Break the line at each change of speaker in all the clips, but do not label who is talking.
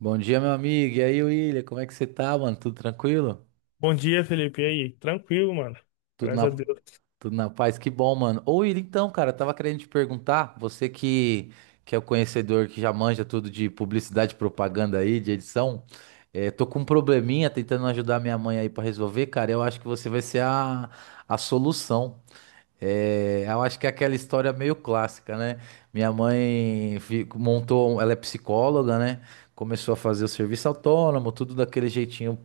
Bom dia, meu amigo. E aí, William, como é que você tá, mano? Tudo tranquilo?
Bom dia, Felipe. E aí? Tranquilo, mano.
Tudo
Graças
na,
a Deus.
tudo na paz? Que bom, mano. Ô, William, então, cara, eu tava querendo te perguntar, que é o conhecedor que já manja tudo de publicidade, propaganda aí, de edição, tô com um probleminha tentando ajudar minha mãe aí pra resolver, cara. Eu acho que você vai ser a solução. Eu acho que é aquela história meio clássica, né? Minha mãe montou, ela é psicóloga, né? Começou a fazer o serviço autônomo, tudo daquele jeitinho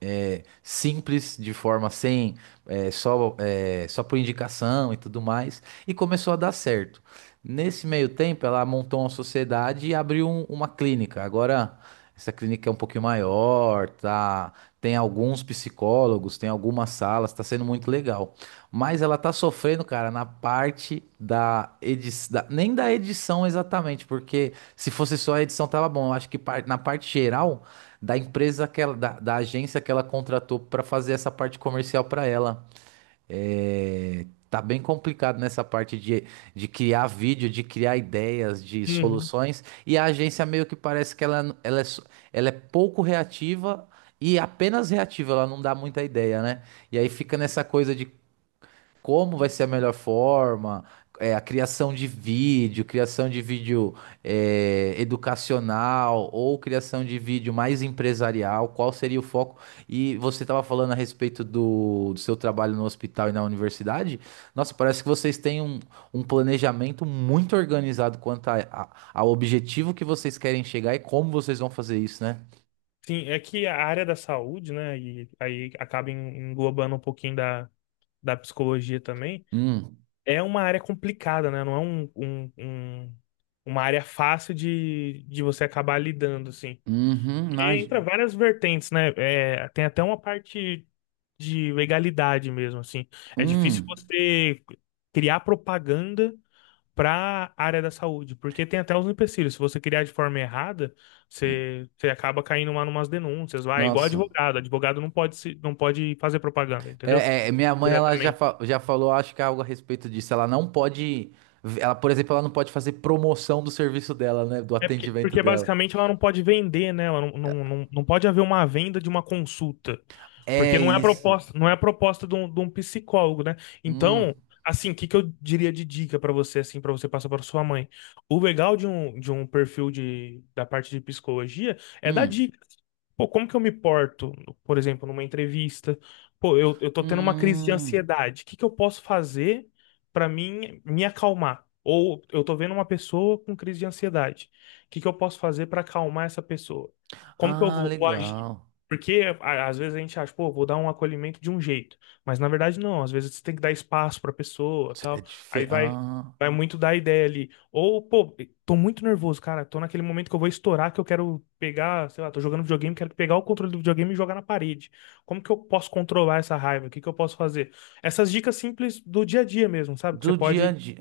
é, simples, de forma sem, é, só por indicação e tudo mais, e começou a dar certo. Nesse meio tempo, ela montou uma sociedade e abriu uma clínica. Agora, essa clínica é um pouquinho maior, tá? Tem alguns psicólogos, tem algumas salas, tá sendo muito legal. Mas ela tá sofrendo, cara, na parte da edição, nem da edição exatamente, porque se fosse só a edição tava bom. Eu acho que na parte geral da empresa que ela, da agência que ela contratou para fazer essa parte comercial para ela. É, tá bem complicado nessa parte de criar vídeo, de criar ideias, de
Uhum.
soluções. E a agência meio que parece que é, só- ela é pouco reativa e apenas reativa, ela não dá muita ideia, né? E aí fica nessa coisa de como vai ser a melhor forma, é, a criação de vídeo é, educacional ou criação de vídeo mais empresarial, qual seria o foco? E você estava falando a respeito do seu trabalho no hospital e na universidade. Nossa, parece que vocês têm um, um planejamento muito organizado quanto ao objetivo que vocês querem chegar e como vocês vão fazer isso, né?
Sim, é que a área da saúde, né? E aí acaba englobando um pouquinho da, da psicologia também.
Hum,
É uma área complicada, né? Não é um, um- um- Uma área fácil de você acabar lidando, assim.
uhum,
E entra
imagina.
várias vertentes, né? É, tem até uma parte de legalidade mesmo, assim. É difícil
Hum,
você criar propaganda para a área da saúde, porque tem até uns empecilhos. Se você criar de forma errada, você acaba caindo lá numas denúncias, vai, igual
nossa.
advogado. Advogado não pode fazer propaganda, entendeu?
É, é, minha mãe, ela já,
Diretamente.
já falou, acho que é algo a respeito disso. Ela não pode. Ela, por exemplo, ela não pode fazer promoção do serviço dela, né? Do
É porque,
atendimento
porque
dela.
basicamente ela não pode vender, né? Ela não pode haver uma venda de uma consulta. Porque
É
não é a
isso.
proposta, não é a proposta de um psicólogo, né?
Hum,
Então, assim, o que que eu diria de dica para você, assim, para você passar para sua mãe? O legal de um perfil de, da parte de psicologia é dar
hum,
dicas. Pô, como que eu me porto, por exemplo, numa entrevista? Pô, eu tô tendo uma crise de
hum.
ansiedade. O que que eu posso fazer pra mim me acalmar? Ou eu tô vendo uma pessoa com crise de ansiedade. O que que eu posso fazer pra acalmar essa pessoa? Como que
Ah,
vou agir?
legal.
Porque às vezes a gente acha, pô, vou dar um acolhimento de um jeito, mas na verdade não, às vezes você tem que dar espaço pra pessoa,
É
tal. Aí
diferente.
vai
Ah,
Vai muito da ideia ali. Ou, pô, tô muito nervoso, cara. Tô naquele momento que eu vou estourar, que eu quero pegar, sei lá, tô jogando videogame, quero pegar o controle do videogame e jogar na parede. Como que eu posso controlar essa raiva? O que que eu posso fazer? Essas dicas simples do dia a dia mesmo, sabe? Que você
do dia a
pode.
dia.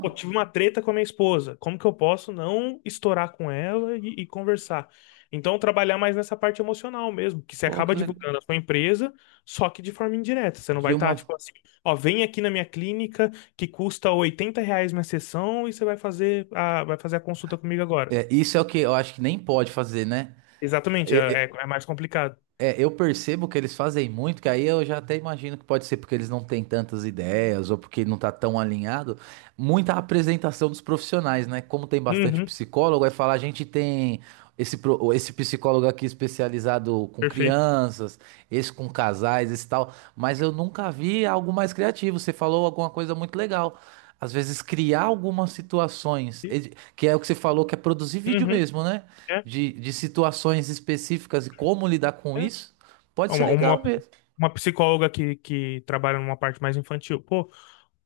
Pô, tive uma treta com a minha esposa. Como que eu posso não estourar com ela e conversar? Então, trabalhar mais nessa parte emocional mesmo, que você
Pô, que
acaba
legal.
divulgando a sua empresa, só que de forma indireta. Você não
De
vai estar,
uma.
tipo assim, ó, vem aqui na minha clínica que custa 80 reais minha sessão e você vai fazer vai fazer a consulta comigo agora.
É, isso é o que eu acho que nem pode fazer, né?
Exatamente, é mais complicado.
É, eu percebo que eles fazem muito, que aí eu já até imagino que pode ser porque eles não têm tantas ideias ou porque não tá tão alinhado. Muita apresentação dos profissionais, né? Como tem bastante
Uhum,
psicólogo, aí falar a gente tem esse, esse psicólogo aqui especializado com
perfeito.
crianças, esse com casais, esse tal, mas eu nunca vi algo mais criativo. Você falou alguma coisa muito legal. Às vezes criar algumas situações, ed- que é o que você falou, que é produzir vídeo
Uhum,
mesmo, né?
é,
De situações específicas e como lidar com
é.
isso, pode ser
Uma, uma,
legal mesmo.
uma psicóloga que trabalha numa parte mais infantil. Pô,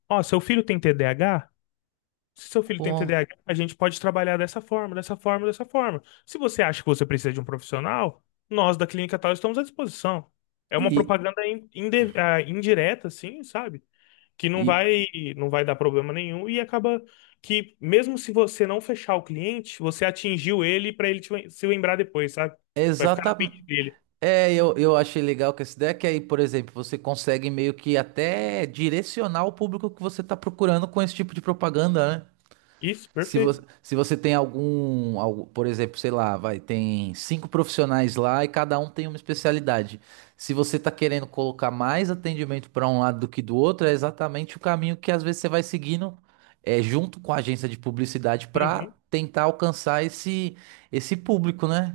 ó, seu filho tem TDAH? Se seu filho tem TDAH,
Com-
a H, a gente pode trabalhar dessa forma, dessa forma, dessa forma. Se você acha que você precisa de um profissional, nós da clínica tal estamos à disposição. É uma
E,
propaganda indireta, assim, sabe? Que não
e
vai, não vai dar problema nenhum e acaba que, mesmo se você não fechar o cliente, você atingiu ele para se lembrar depois, sabe? Vai ficar na
exatamente.
mente dele.
É, eu achei legal com essa ideia que aí, por exemplo, você consegue meio que até direcionar o público que você está procurando com esse tipo de propaganda, né?
Isso, perfeito.
Se você tem algum, algu- por exemplo, sei lá, vai, tem cinco profissionais lá e cada um tem uma especialidade. Se você tá querendo colocar mais atendimento para um lado do que do outro, é exatamente o caminho que às vezes você vai seguindo é, junto com a agência de publicidade para
Uhum,
tentar alcançar esse, esse público, né?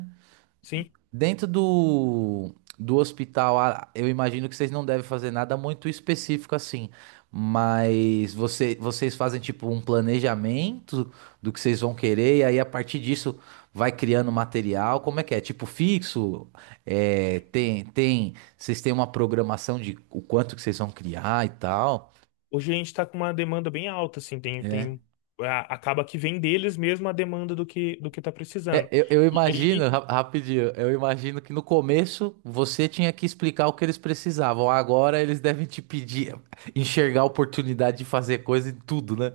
sim.
Dentro do hospital, ah, eu imagino que vocês não devem fazer nada muito específico assim, mas você, vocês fazem tipo um planejamento do que vocês vão querer, e aí a partir disso vai criando material. Como é que é? Tipo fixo? É, tem, vocês têm uma programação de o quanto que vocês vão criar e tal?
Hoje a gente está com uma demanda bem alta, assim, acaba que vem deles mesmo a demanda do que está
É,
precisando.
eu
E
imagino,
aí,
rapidinho, eu imagino que no começo você tinha que explicar o que eles precisavam. Agora eles devem te pedir, enxergar a oportunidade de fazer coisa em tudo, né?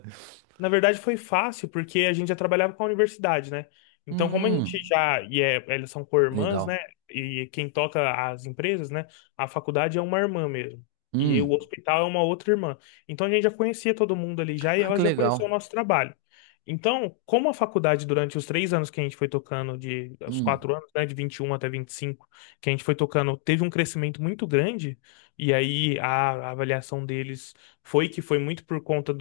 na verdade, foi fácil, porque a gente já trabalhava com a universidade, né? Então, como a gente
Hum,
já. E é, elas são co-irmãs, né?
legal.
E quem toca as empresas, né? A faculdade é uma irmã mesmo. E o
Hum,
hospital é uma outra irmã. Então, a gente já conhecia todo mundo ali já e
ah, que
elas já conheciam o
legal.
nosso trabalho. Então, como a faculdade, durante os três anos que a gente foi tocando, de, os
Hum,
quatro anos, né, de 21 até 25 que a gente foi tocando, teve um crescimento muito grande, e aí a avaliação deles foi que foi muito por conta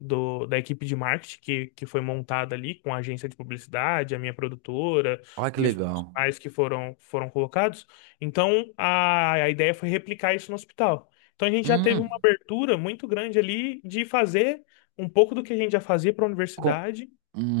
da equipe de marketing que foi montada ali com a agência de publicidade, a minha produtora
olha que
e os
legal.
profissionais foram colocados. Então, a ideia foi replicar isso no hospital. Então, a gente já teve uma
Hum,
abertura muito grande ali de fazer um pouco do que a gente já fazia para a
com,
universidade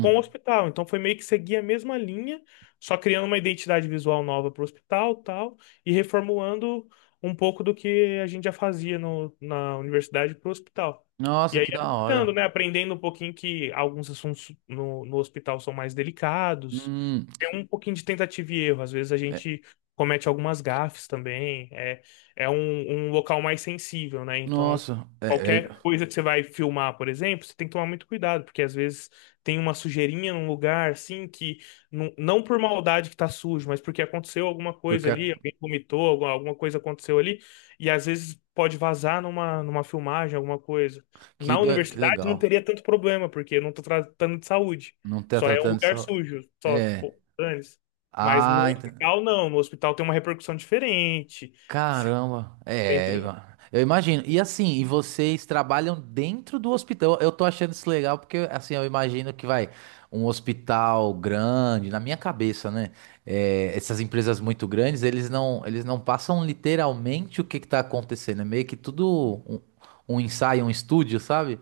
com o hospital. Então, foi meio que seguir a mesma linha, só criando uma identidade visual nova para o hospital, tal, e reformulando um pouco do que a gente já fazia na universidade para o hospital. E
nossa, que da
adaptando,
hora.
né? Aprendendo um pouquinho que alguns assuntos no hospital são mais delicados.
Hum,
Tem um pouquinho de tentativa e erro. Às vezes a
é,
gente comete algumas gafes também. É, é um, um local mais sensível, né? Então,
nossa, é, é,
qualquer coisa que você vai filmar, por exemplo, você tem que tomar muito cuidado, porque às vezes tem uma sujeirinha num lugar, assim, que não por maldade que tá sujo, mas porque aconteceu alguma coisa
porque
ali,
aqui,
alguém vomitou, alguma coisa aconteceu ali, e às vezes pode vazar numa filmagem, alguma coisa.
que
Na
da- que
universidade não
legal.
teria tanto problema, porque eu não tô tratando de saúde.
Não tá
Só é um
tratando
lugar
só.
sujo, só,
É.
pô, dane-se. Mas no
Ah, ent-
hospital, não. No hospital tem uma repercussão diferente.
Caramba,
Tem,
é,
tem.
eu imagino. E assim, e vocês trabalham dentro do hospital? Eu tô achando isso legal porque assim, eu imagino que vai um hospital grande, na minha cabeça, né? É, essas empresas muito grandes, eles não passam literalmente o que que tá acontecendo. É meio que tudo um, um ensaio, um estúdio, sabe?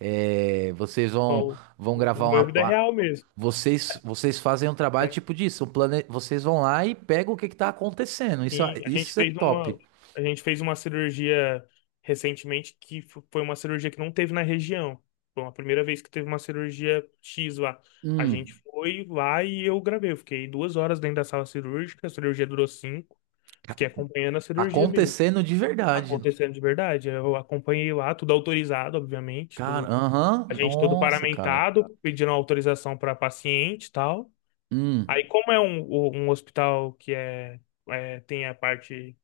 É,
O,
vão
o
gravar
meu
uma,
é vida
pa-
real mesmo,
vocês fazem um trabalho
né?
tipo disso, um plane... vocês vão lá e pegam o que que tá acontecendo.
E a gente
Isso é
fez
top.
uma, a gente fez uma cirurgia recentemente foi uma cirurgia que não teve na região. Foi a primeira vez que teve uma cirurgia X lá. A gente
Hum,
foi lá e eu gravei. Eu fiquei 2 horas dentro da sala cirúrgica, a cirurgia durou cinco.
ca-
Fiquei acompanhando a cirurgia mesmo,
acontecendo de verdade.
acontecendo de verdade. Eu acompanhei lá, tudo autorizado, obviamente,
Cara,
a
aham,
gente todo
nossa, cara.
paramentado, pedindo autorização para paciente e tal.
Hum,
Aí, como é um, um hospital é tem a parte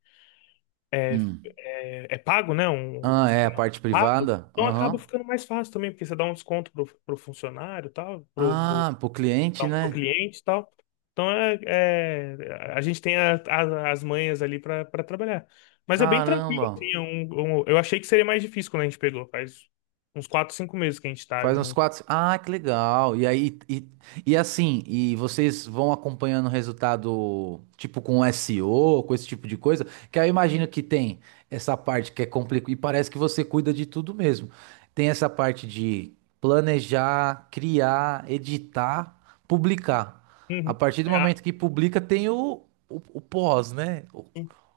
hum.
é pago, né? Um
Ah, é a
hospital
parte
pago,
privada?
então acaba
Aham.
ficando mais fácil também, porque você dá um desconto pro funcionário, e tal,
Ah, pro cliente,
pro
né?
cliente, e tal. Então é, a gente tem as manhas ali para trabalhar. Mas é bem tranquilo,
Caramba.
assim, eu achei que seria mais difícil quando a gente pegou, faz uns 4, 5 meses que a gente tá
Faz uns
junto.
quatro. Ah, que legal. E aí, e assim, e vocês vão acompanhando o resultado, tipo com SEO, com esse tipo de coisa, que aí eu imagino que tem essa parte que é complicada, e parece que você cuida de tudo mesmo. Tem essa parte de planejar, criar, editar, publicar. A
Uhum.
partir do
É,
momento que publica, tem o pós, né?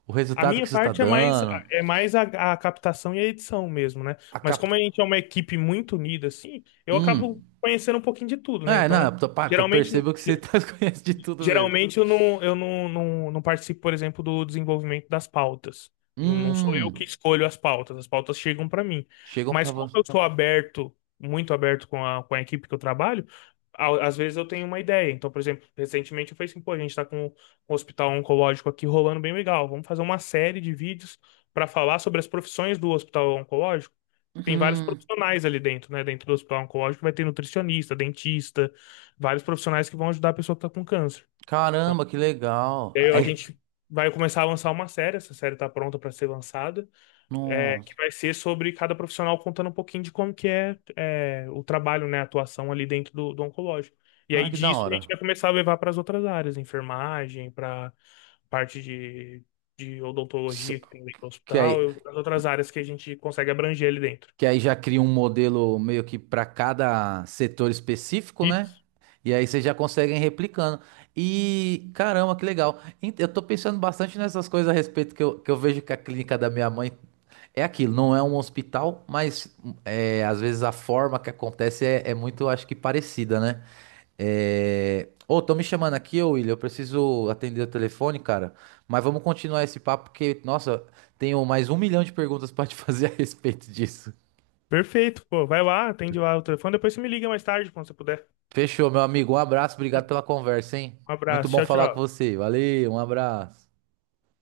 O
a
resultado
minha
que isso tá
parte
dando,
é mais a captação e a edição mesmo, né?
a
Mas como
capta.
a gente é uma equipe muito unida, assim, eu acabo
Hum.
conhecendo um pouquinho de tudo, né?
É, não,
Então,
eu, tô- pá, eu
geralmente,
percebo que você tá, conhece de tudo mesmo.
Geralmente, eu não não participo, por exemplo, do desenvolvimento das pautas. Não sou eu que
Hum,
escolho as pautas chegam para mim.
chegam pra
Mas como
você.
eu sou aberto, muito aberto com com a equipe que eu trabalho, às vezes eu tenho uma ideia. Então, por exemplo, recentemente eu falei assim, pô, a gente está com um hospital oncológico aqui rolando bem legal. Vamos fazer uma série de vídeos para falar sobre as profissões do hospital oncológico. Tem vários
Hum,
profissionais ali dentro, né? Dentro do hospital oncológico vai ter nutricionista, dentista, vários profissionais que vão ajudar a pessoa que está com câncer.
caramba, que legal.
E aí a
É,
gente vai começar a lançar uma série, essa série tá pronta para ser lançada, é, que
nossa,
vai ser sobre cada profissional contando um pouquinho de como que é, é, o trabalho, né, a atuação ali dentro do oncológico. E aí
ah, que da
disso a gente
hora.
vai começar a levar para as outras áreas, enfermagem, para parte de odontologia
Se-
que tem dentro do
Que aí,
hospital, e as outras áreas que a gente consegue abranger ali dentro.
que aí já cria um modelo meio que pra cada setor específico, né?
Isso.
E aí vocês já conseguem replicando. E caramba, que legal. Ent- Eu tô pensando bastante nessas coisas a respeito que eu vejo que a clínica da minha mãe é aquilo, não é um hospital, mas é, às vezes a forma que acontece é, é muito, acho que, parecida, né? É... Ô, tô me chamando aqui, ô William. Eu preciso atender o telefone, cara. Mas vamos continuar esse papo, porque, nossa, tenho mais um milhão de perguntas pra te fazer a respeito disso.
Perfeito, pô. Vai lá, atende lá o telefone, depois você me liga mais tarde, quando você puder.
Fechou, meu amigo. Um abraço, obrigado pela conversa, hein?
Um
Muito
abraço,
bom
tchau,
falar com
tchau.
você. Valeu, um abraço.